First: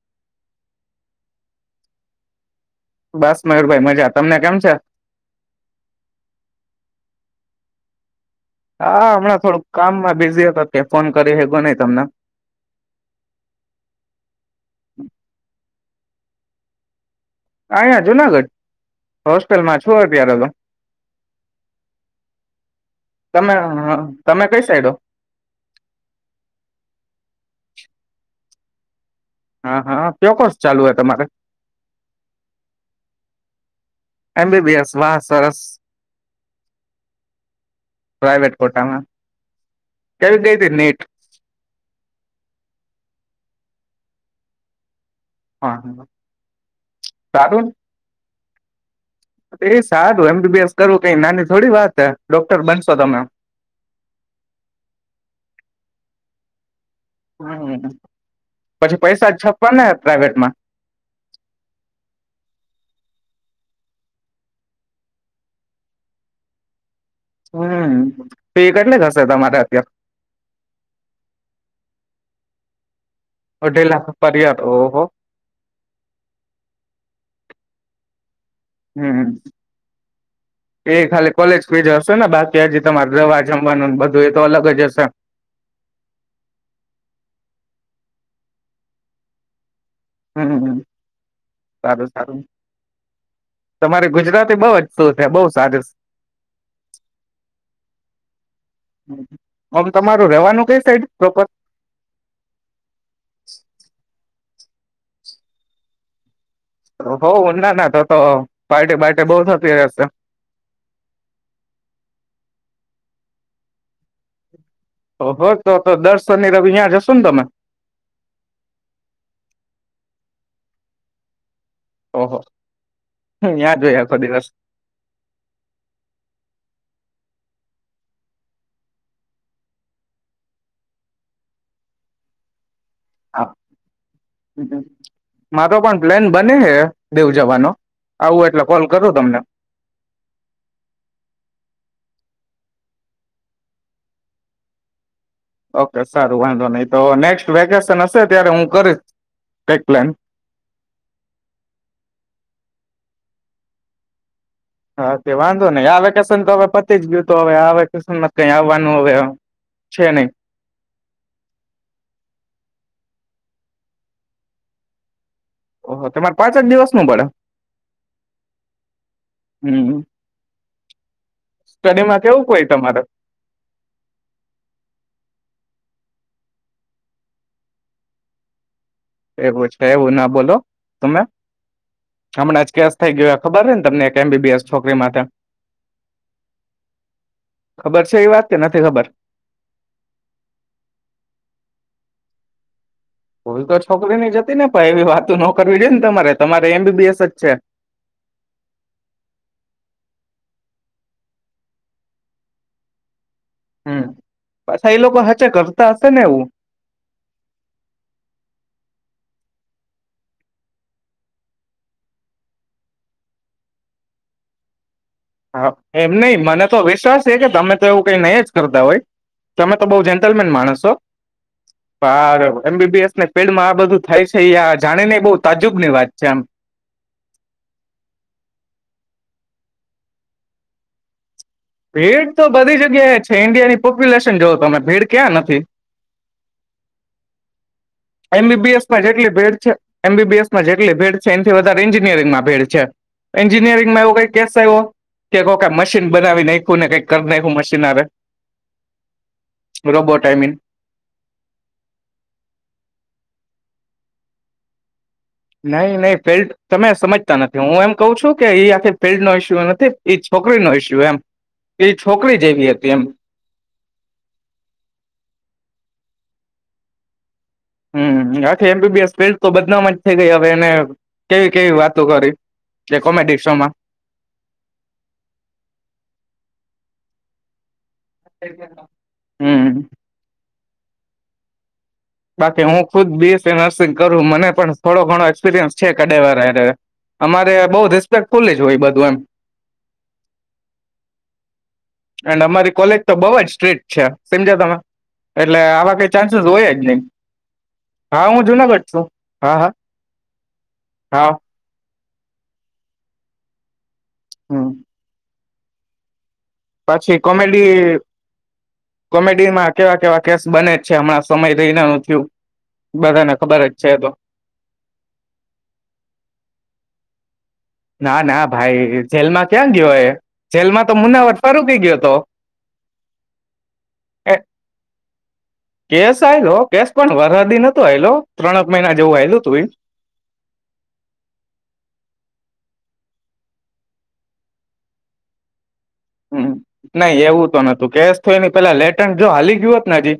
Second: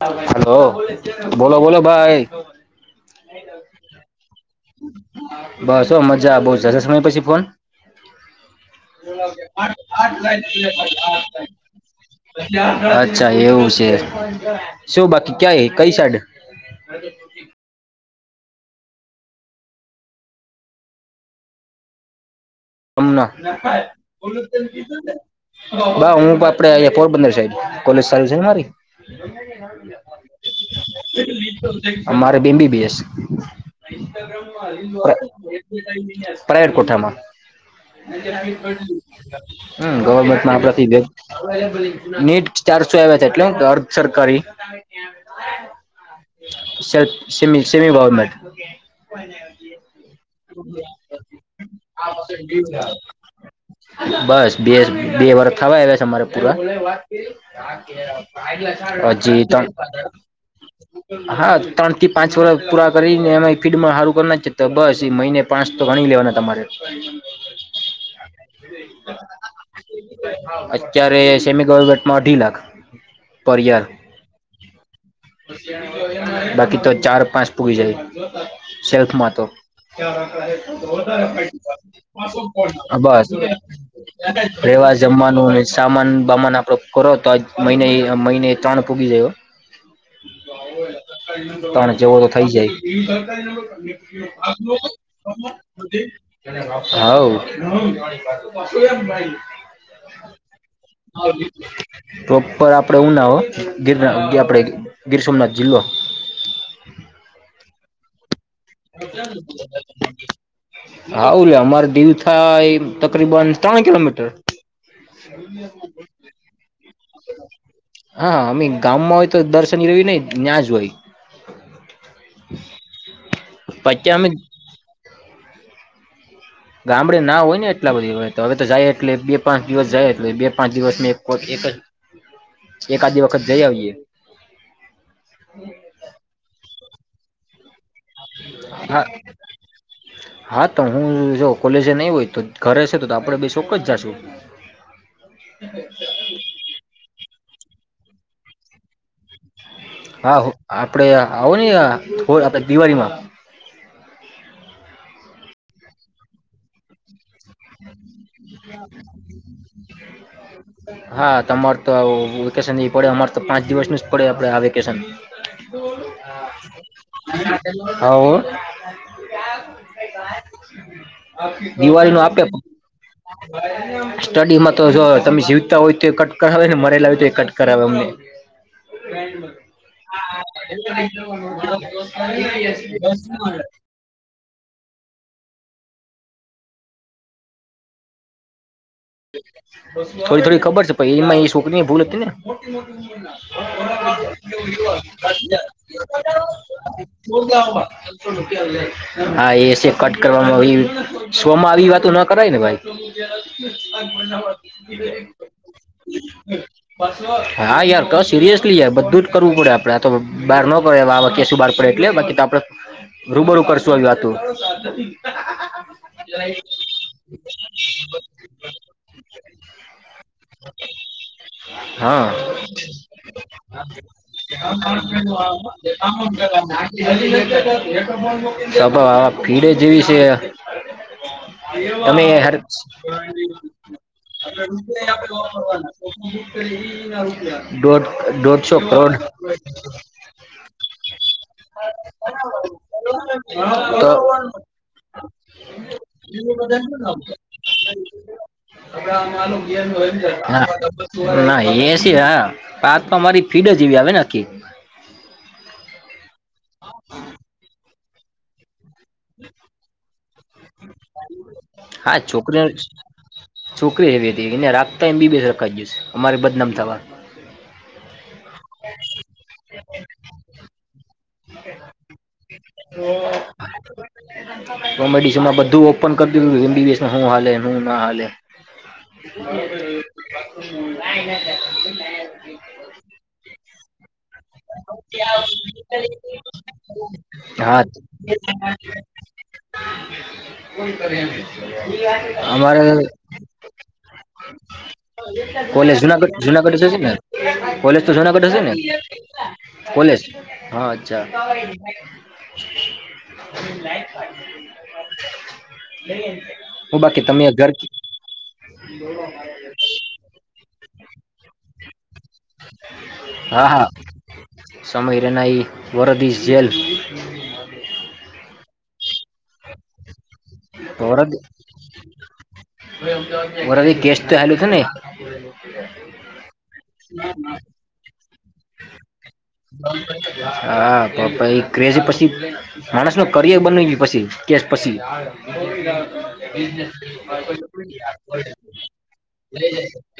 હાલો બોલો બોલો ભાઈ બસ મયુરભાઈ મજા તમને કેમ? છે બસ ઓ મજા બઉ જા સમય પછી ફોન હા હમણાં થોડુંક કામમાં બિઝી હતો તે ફોન કરી હેગો નહી તમને અચ્છા એવું છે શું બાકી ક્યા કઈ સાઈડ? [inaudible] અયા જુનાગઢ હોસ્ટેલમાં છો અપ હતો. હમ કઈ સાઈડો હું આપડે પોરબંદર સાઈડ કોલેજ સારી છે ને મારી હા હા કયો કોર્સ ચાલુ હે તમારે મારે એમબીબીએસ વાહ સરસ બેમબીબીએસાયટ કોઠામાં. પ્રાઇવેટ કોટામાં કેવી ગઈ તી નીટ ગવર્મેન્ટમાંતિભે નીટ ચારસો આવ્યા. ગર ચર કરી હા હા. સે સારું સેમી ગવર્મેન્ટ એ સાદું એમ. ડોક્ટર બનશો તમે બસ બે બે વર્ષ થવા આયવ છે અમારે હમ પછી [unintelligible] પૈસા જ હજી ત છપવાના હે પ્રાઇવેટમાં હા ત્રણથી પાંચ વરહ પુરા કરીને એમાં ફીડમાં સારું કરના છે તો બસ પછી મહિને પાંચ તો ગણી લેવાના તમારે. હમ ફી કેટલી હશે તમારે અત્યારે અત્યારે સેમી ગવમેટમાં અઢી લાખ. પરિયાર અઢી લાખ પર યર ઓહો બાકી તો ચાર પાંચ પુગી જાય જોતા સેલ્ફ હમ માં તો એ ખાલી કોલેજ ફીજ હશે ને બાકી હજી [unintelligible] તમારે બસ દવા જમવાનું બધું એ તો અલગ જ રહેેવા હશે જમવાનું સામાન બામાન આપડો કરો તો આજ મહિને એક મહિને ત્રણ પૂગી જાય હમ તણ સારું જેવો તો સારું થઈ જાય. તમારે ગુજરાતી હઉ, બઉ જ શું છે બઉ સારું આમ તમારું રેવાનું કઈ સાઈડ પ્રોપર પ્રોપર આપડે ઉના હો ગીર ના આપણે ગીર સોમનાથ જિલ્લો રહો ઓ ના ના તો તો પાર્ટી હા, બાર્ટી બઉ થતી રહેશે હું અલ્યા અમારે દીવ થાય તકરીબન ત્રણ કિલોમીટર ઓહો તો તો દર શનિ રવિ ત્યાં જશો ને તમે હા, અમે ગામમાં હોય તો દર શનિ રવિ નહી ન્યા જ હોય. [unintelligible] ક્યાં જોઈ પછી આખો અમે દિવસ? ગામડે ના હોય ને એટલા બધી હોય તો હવે તો જાય એટલે બે પાંચ દિવસ જાય એટલે બે પાંચ દિવસ મેં એક જ. એકાદી વખત હા જઈ આવીએ મારો પણ પ્લેન બને. દેવ જવાનો. આવું એટલે કોલ હા કરું તમને હા તો હું જો કોલેજ ની હોય. તો ઘરે છે તો તો આપડે બે શોક જ જાશું. ઓકે સારું વાંધો નહી તો નેક્ વેકેશન હશે ત્યારે હું કરીશ. કઈક પ્લાન હા આપડે આવો ને આપ દિવાળીમાં. હા તે વાંધો નઈ આ વેકેશન તો હવે પતી તો હવે આ વેકેશનમાં કઈ આવવાનું હવે છે નહી હા તમારે તો વેકેશન પડે પાંચ દિવસ ન જ પડે આપડે આ વેકેશન ઓહો તમારે પાંચ જ દિવસ નું પડે હમ દિવાળી સ્ટડીમાં નું આપે કેવું કોઈ તમારે સ્ટડીમાં તો જો તમે જી હોય તો કટ કરાવે ને મરેલા હોય તો એ કટ કરાવે અમને. એવું છે એવું ના બોલો તમે હમણાં જ કેસ થઈ ગયો ખબર રહે ને તમને એક એમબીબીએસ છોકરી માટે. ખબર છે એ વાત કે નથી ખબર? થોડી થોડી ખબર છે પ એમાં એ છોકરી ભૂલ હતી ને. ભૂલ તો છોકરીની જ હતી ને પણ એવી વાતો ન કરવી જોઈએ ને તમારે તમારે એમબીબીએસ જ છે હા એસી કટ કરવા શોમાં આવી વાતો ના કરાય ને ભાઈ. હમ પાછા એ લોકો હચે કરતા હશે ને એવું હા યાર ક સિરિયસલી યાર બધું કરવું પડે આપડે આ તો બહાર ન પે આ વા શું બહાર પડે એટલે બાકી તો આપડે રૂબરૂ કરશું આવી વાતું. હા એમ નહી મને તો વિશ્વાસ છે કે તમે તો એવું કઈ નહી કરતા હોય તમે તો બ જેન્ટલમેન માણસો હા એમબીબીએસ ફીડમાં આ બધું થાય છે જાણીને બ તાજુબની વાત છે આમ. ભીડે જેવી છે. તમે. ભીડ તો બધી જગ્યાએ છે ઈન્ડિયાની પોપ્યુલેશન જોવો તમે ભીડ ક્યાં નથી [inaudible] એમબીબીએસમાં કરોડ જેટલી ભેડ છે એમબીબીએસમાં જેટલી ભેડ છે એથી વધારે એન્જિનિયરંગમાં ભેડ છે તો એન્જિનિયરિંગમાંવું કઈ કેસ આવ્યો કે કઈ મશીન બનાવી નાખ્યું ને કઈ કરી નાખું. રોબોટ આઈ મીન ના એસી હ પા મારી ફીડ જેવી આવેને આખી નહી નહી ફેલ તમે સમજતા નથી હું એમ કઉ છું કે એ આખી ફિલ્ડ નો ઇસ્યુ નથી એ છોકરીનો ઇસ્યુ એમ એ હા, છોકરી જેવી છોકરીયા હતી જ એમ છોકરી એવી હતી એને રાખતા બી બેસી રખાઈ ગઈ અમારે બદનામી થવા. હમ્મ હમ્મ [unintelligible] એમ બી બી એસ ફેલ તો બદનામ જ થઈ ગઈ હવે એને કેવી-કેવી વાતો કરી? જે કોમેડી શોમાં કોમેડી શો માં બધું ઓપન કરતું [unintelligible] હુ હાલે એમાં હું ના હાલે હમ [unintelligible] બાકી હું ખુદ બીએસ નર્સિંગ કરું મને પણ થોડો ઘણો એક્સપિરિયન્સ છે. એવા અમારે હા બહુ રિસ્પેક્ટફુલ જ હોય, બધું એમ એન્ડ અમારી અમારે કોલેજ તો બહુ જ સ્ટ્રીટ છે, સમજો તમે, એટલે આવા કોલેજ કઈ જુનાગઢ ચાન્સીસ હોય જ જુનાગઢ હશે નહી. કોલેજ તો હા હું જુનાગઢ હશે ને? છું હા હા કોલેજ? હા, અચ્છા. [unintelligible] હમ. હ. [unintelligible] પછી કોમેડી-કોમેડીમાં કેવા-કેવા કેસ બને? હમણાં સમય લે ના આવું થયુ. હા હા, સમય રેનાઈ વરદીશ જેલ. ના, ના ભાઈ, જેલમાં ક્યાં ગયો એ? જેલમાં તો વરદ મુનાવટ પર રૂકી ગયો હતો. વરાથી ગૅસ્ટ તો હાલું તો ને? [unintelligible] કેશ આલો, કેશ પણ વરદી નહોતો. આલો ત્રણક મહિના જેવું આલું. હા, પપ્પા એ ક્રેઝ પછી માણસ નુ કરિયર બનાવ્યા પછી કે પછી હમ્મ, નહી એવું તો નતું કેશ થઈ ને પેલા લેટન્ટ જો હાલી ગયું હોતને હજી,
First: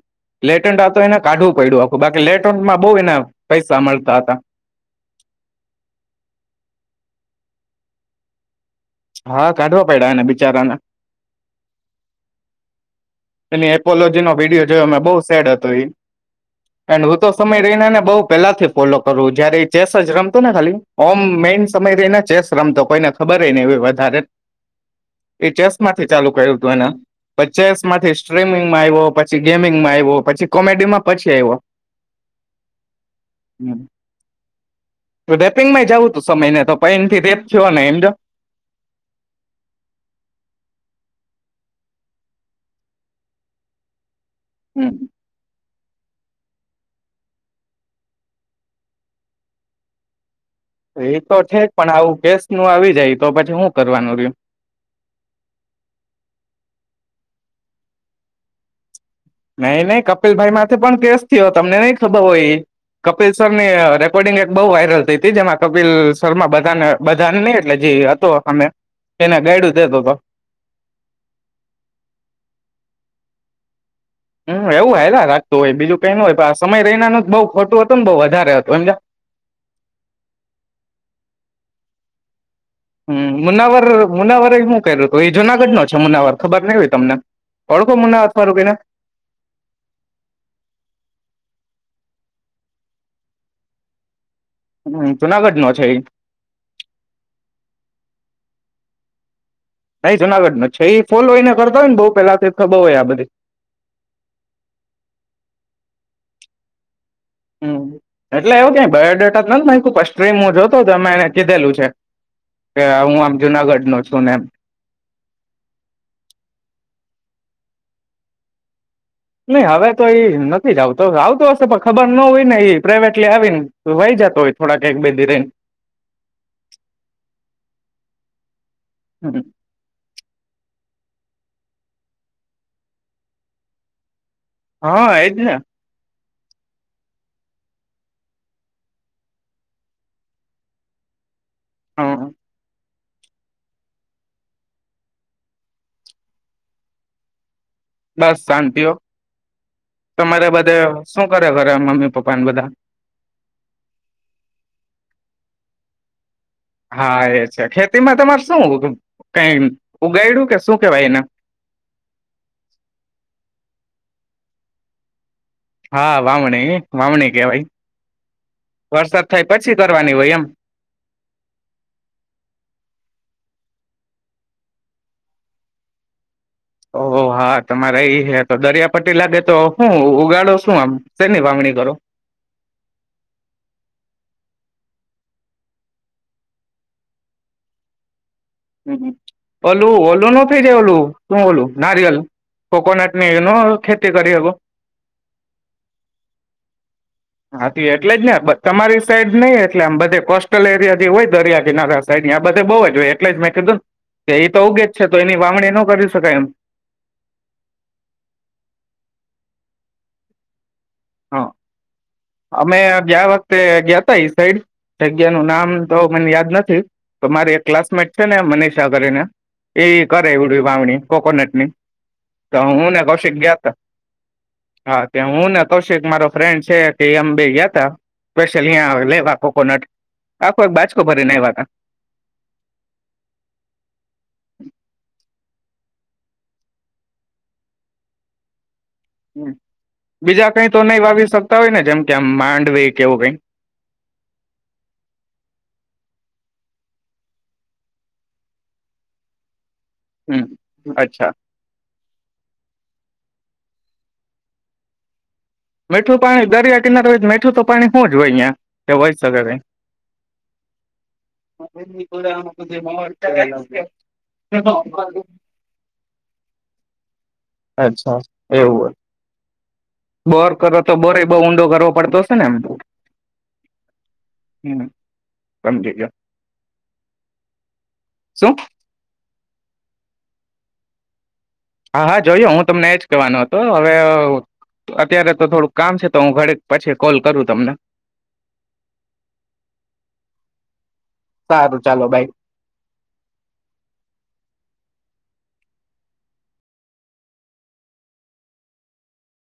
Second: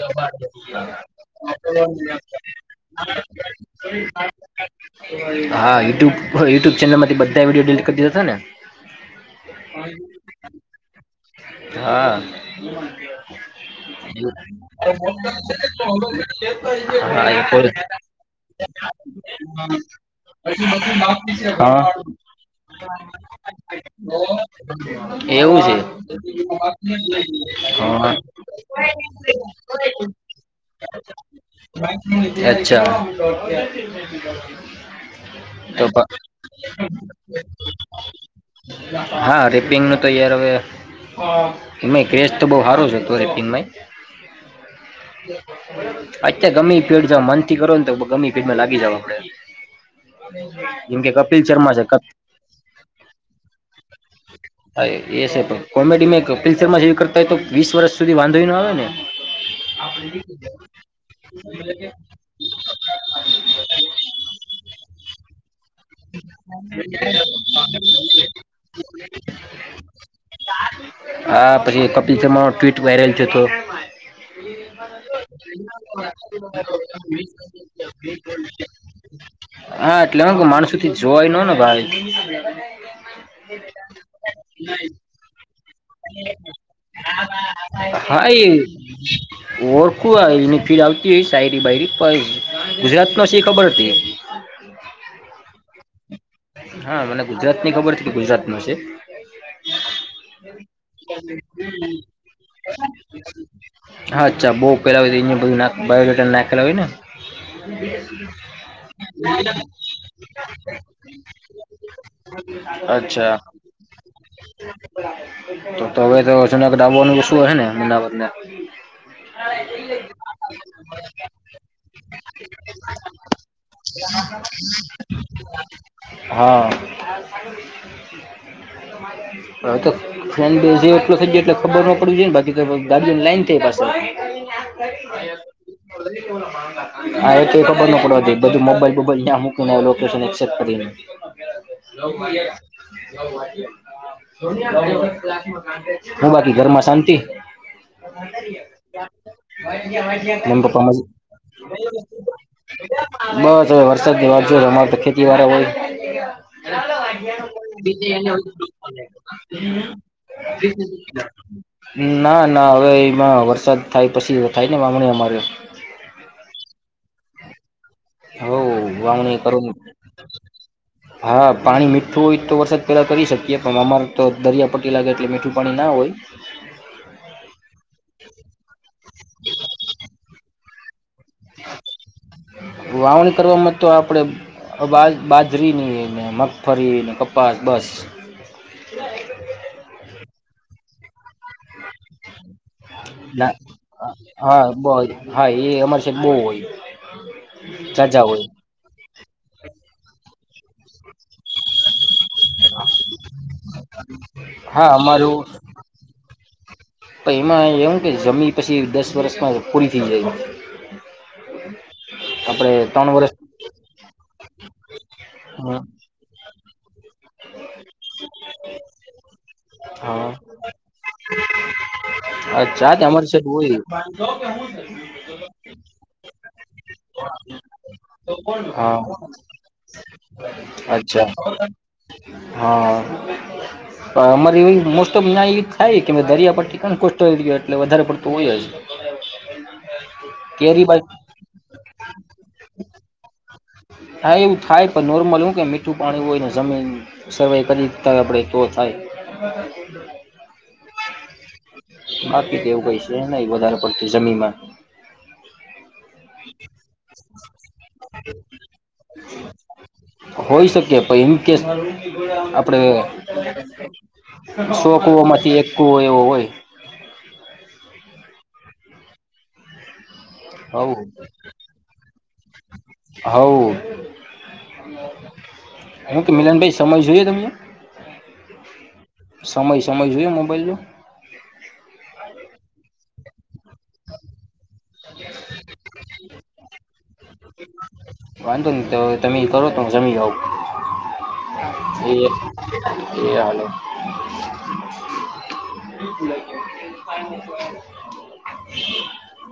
લેટન્ટ આ તો એને કાઢવું પડ્યું આખું બાકી લેટન્ટ માં બઉ એના પૈસા મળતા હતા. હા, યુટ્યુબ યુટ્યુબ ચેનલમાંથી બધું વિડીયો ડિલીટ હા કાઢવા કરી પડ્યા એને બિચારાને દીધા તા ને? હા. એની એપોલોજી નો વિડીયો જોયો, મે બઉુ સેડ હતો. એન્ડ હું હા તો એ સમય પોલ રહીને ને બઉ પેલાથી ફોલો કરુ જયારે એ ચેસ જ રમતો ને ખાલી ઓમ મેન હા સમય રને ચેસ રમતો કોઈને ખબર ને એ વધારે. એ એવું છે ચેસ માંથી ચાલુ કર્યું હતું એને. ચેસ હા માંથી સ્ટ્રીમિંગમાં આયવો, પછી ગેમિંગમાં આયવો, પછી કોમેડીમાં પછી આયવો. અચ્છા તો તું સમય ને તો પૈન થી રેપ થયો ને એમજો હા, રેપિંગ નું તો, યાર, હવે. કસ તો બહ સારું છે, હતું રેપિનય હમ્મ [unintelligible] ગમે [unintelligible] મનથી કરો ને તો ગમે ઇ ફીડ મા લા ગી જવું આપડે જેમ કે એ કપિલ તો ઠેક શર્મા છે પણ ક આવું કેસ નું આવી જાય તો પછી હું કરવાનું રહ્યું હા એ છે પણ કોમેડીમાં કપિલ શર્મા જે કર ત તો વીસ વર્ષ સુધી વાંધો એ ન આવે ને નહી નહી કપિલભાઈ માથે પણ કેસ થયો તમને નહી ખબર હોય કપિલ સર ની રેકોર્ડિંગ એક બહુ વાયરલ થઈ તી જેમાં કપિલ [inaudible] શર્મા બધાને હા બધાને નહી એટલે જે પછી હતો અમે કપિલ એને શર્મા ગાઈડું દેતો હતો ન ટ્વીટ વાયરલ થયો તો હમ એવું હાયલા રાખતું હોય બીજું કઈ ન હોય પણ આ સમય રૈનાનું બહુ ખોટું હતું ને બહુ વધારે હતું એમ હા એટલે હું કે માણસો જોવાય નો ન ભાઈ. હમ મુનાવર મુનાવરે હું કર્યું હતું એ જુનાગઢ નો છે મુનાવર ખબર નહિ હોય તમને ઓડખો હા મુનાવર એ કોઈને ઓળખું આ ગુજરાત નો શી ખબર હતી. હમ જુનાગઢ નો છે ઈ. હા મને ગુજરાતની ખબર હતી કે ગુજરાત નો છે. નઈ જુનાગઢ નો જ છે ઈ ફોલોઈને કરતો હોય ને બો પેલા એ ખબર હોય આ બધી. હા અચ્છા બહુ પેલા હોય અહીંયા બધું ના બાયોડેટા નાખેલા હોય ને. હમ્મ એટલે એવું કય બાયડેટા નથ નાંયખો [unintelligible] હું અચ્છા, આમ જુનાગઢ નો છું ને એમ તો તવે તોજનાક ડબવાનું શું હ છે ને અમદાવાદને નહીં, હવે તો એઈ નથી જ આવતો. આવતો હશે, પણ ખબર ન હોય ને. એ પ્રાઇવેટલી આવી ને વય જતો હોય, થોડાક બે દીન રેન હા. રહીને હવે તો ફ્રેન્ડ [unintelligible] થઈ જાય એટલે ખબર ન પડી, જોઈ ને બાકી ગીન લાઈન થાય પાસે. [inaudible] હા એજ ને હા એ તો ખબર નો પડવા દે બધું મોબાઈલ બોબાઈલ ક્યાં મૂકી લોકેશન એક્સેપ્ટ કરીને. [inaudible] [inaudible] હ હું બાકી ઘરમાં શાંતિ. બસ શાંતિઓ તમારે બધે શું કરે ઘરે મમ્મી પપ્પા ને બધા [inaudible] [inaudible] [inaudible] [inaudible] હા એ છે ખેતીમાં તમારે શું કઈ ઉગાયડું કે શું કેવાય એને ના ના હવે એમાં વરસાદ થાય. પછી અયા થાય ને વાવણી અમારી. હા વાવણી વાવણી કેવાય. હ વરસાદ વાવણી થાય કર પછી કરવાની હોય એમ હા પાણી મીઠું હોય તો વરસાદ પેલા કરી શકીએ પણ અમાર તો દરિયા પટ્ટી લાગે એટલે મીઠું પાણી ના હોય. ઓ હા તમારે ઈ હ તો દરિયા પટ્ટી લાગે તો હું ઉગાડો શું આમ શેની વાવણી કરો વાઉન કરવામાં તો આ પડે બા બાજરીની ને મગફળીને કપાસ બસ. ઓલું ઓલું ન થઈ જે ઓલું. તું ઓલુ. નારિયલ કોકોનટની ન ના ખેતી કરી હકો હા બ હા એ અમારી સાઈડ બહુ હોય હા એટલે જ ઝાઝા ને હોય તમારી સાઈડ નઈ એટલે આમ બધે કોસ્ટલ એરિયા થી હોય દરિયા કિનારા સાઈડ યા બધે બહુ જ એટલે જ મેં કીધું કે એ તો બેજ હા જ છે તો એની અમારું વાવણી ન કરી શકાય એમ. તો એમાં એવું કે જમી પછી દસ વર્ષમાં પૂરી થઈ જાય. હા આપડે અમે ત્રણ ગયા વર્ષ વખતે ગયાતા એ સાઈડ જગ્યા નું નામ હમ તો મને યાદ નથી. તો મારી એક ક્લાસમેટ છે ને મનીષા કરીને એ હા કરે ઇવડી વાવણી કોકોનટ ની તો હું અચ્છા ને અમારી કૌશિક સાઈડ ગયા તા હોય હા ત્યા હું ને કૌશિક મારો ફ્રેન્ડ છે તે અમ બે ગયા તા હા સ્પેશલં લેવા કોકોનટ આખો એક બાજકો અચ્છા ભરી લાયવા તા. હા, પણ અમારે એ મોસ્ટ ઓફ નાયા એ થાય કે દરિયા પી ક કોષ ગયો એટલે વધારે પડતું હોય જ. હમ્મ, બીજા કઈ તો કેરી બાજ નહી વાવી શકતા હોય ને જેમ કે આમ માંડવી કેવું કઈ? હા એવું થાય પણ નોર્મલ હું કે મીઠું પાણી હોયને જમીન સર્વે કરી ત આપણેે તો થાય. હમ અચ્છા બાકી કેવું કઈ છે નઈ વધારે પડતી જમીનમાં. મીઠું પાણી દરિયા કિનારે જ મીઠું તો પાણી હો જ હોય કે હોય શકે હોઈ શકે પણ ઇનકેસ આપડે સો કઈ? કુવામાંથી એક કુવો એવો હોય અચ્છા એવું હોય. બોર કરો હવ તો બોર એ બહ ઊંડો કરવો પડતો હશે ને એમ તો. હવ હમ્મ સમજી ગયો. હું કે મિલનભાઈ સમય જોઈએ તમને શું સમય સમય જોયું મોબાઈલ નુ. હા હા જોયો હું તમને જ કહેવાનો હતો તો હવે અત્યારે તો થોડુંક કામ છે તો હું ઘડી પછી કોલ કરું તમને. વાંધો નહી તો તમે સારું ચાલો બાય એય એ હા. [inaudible]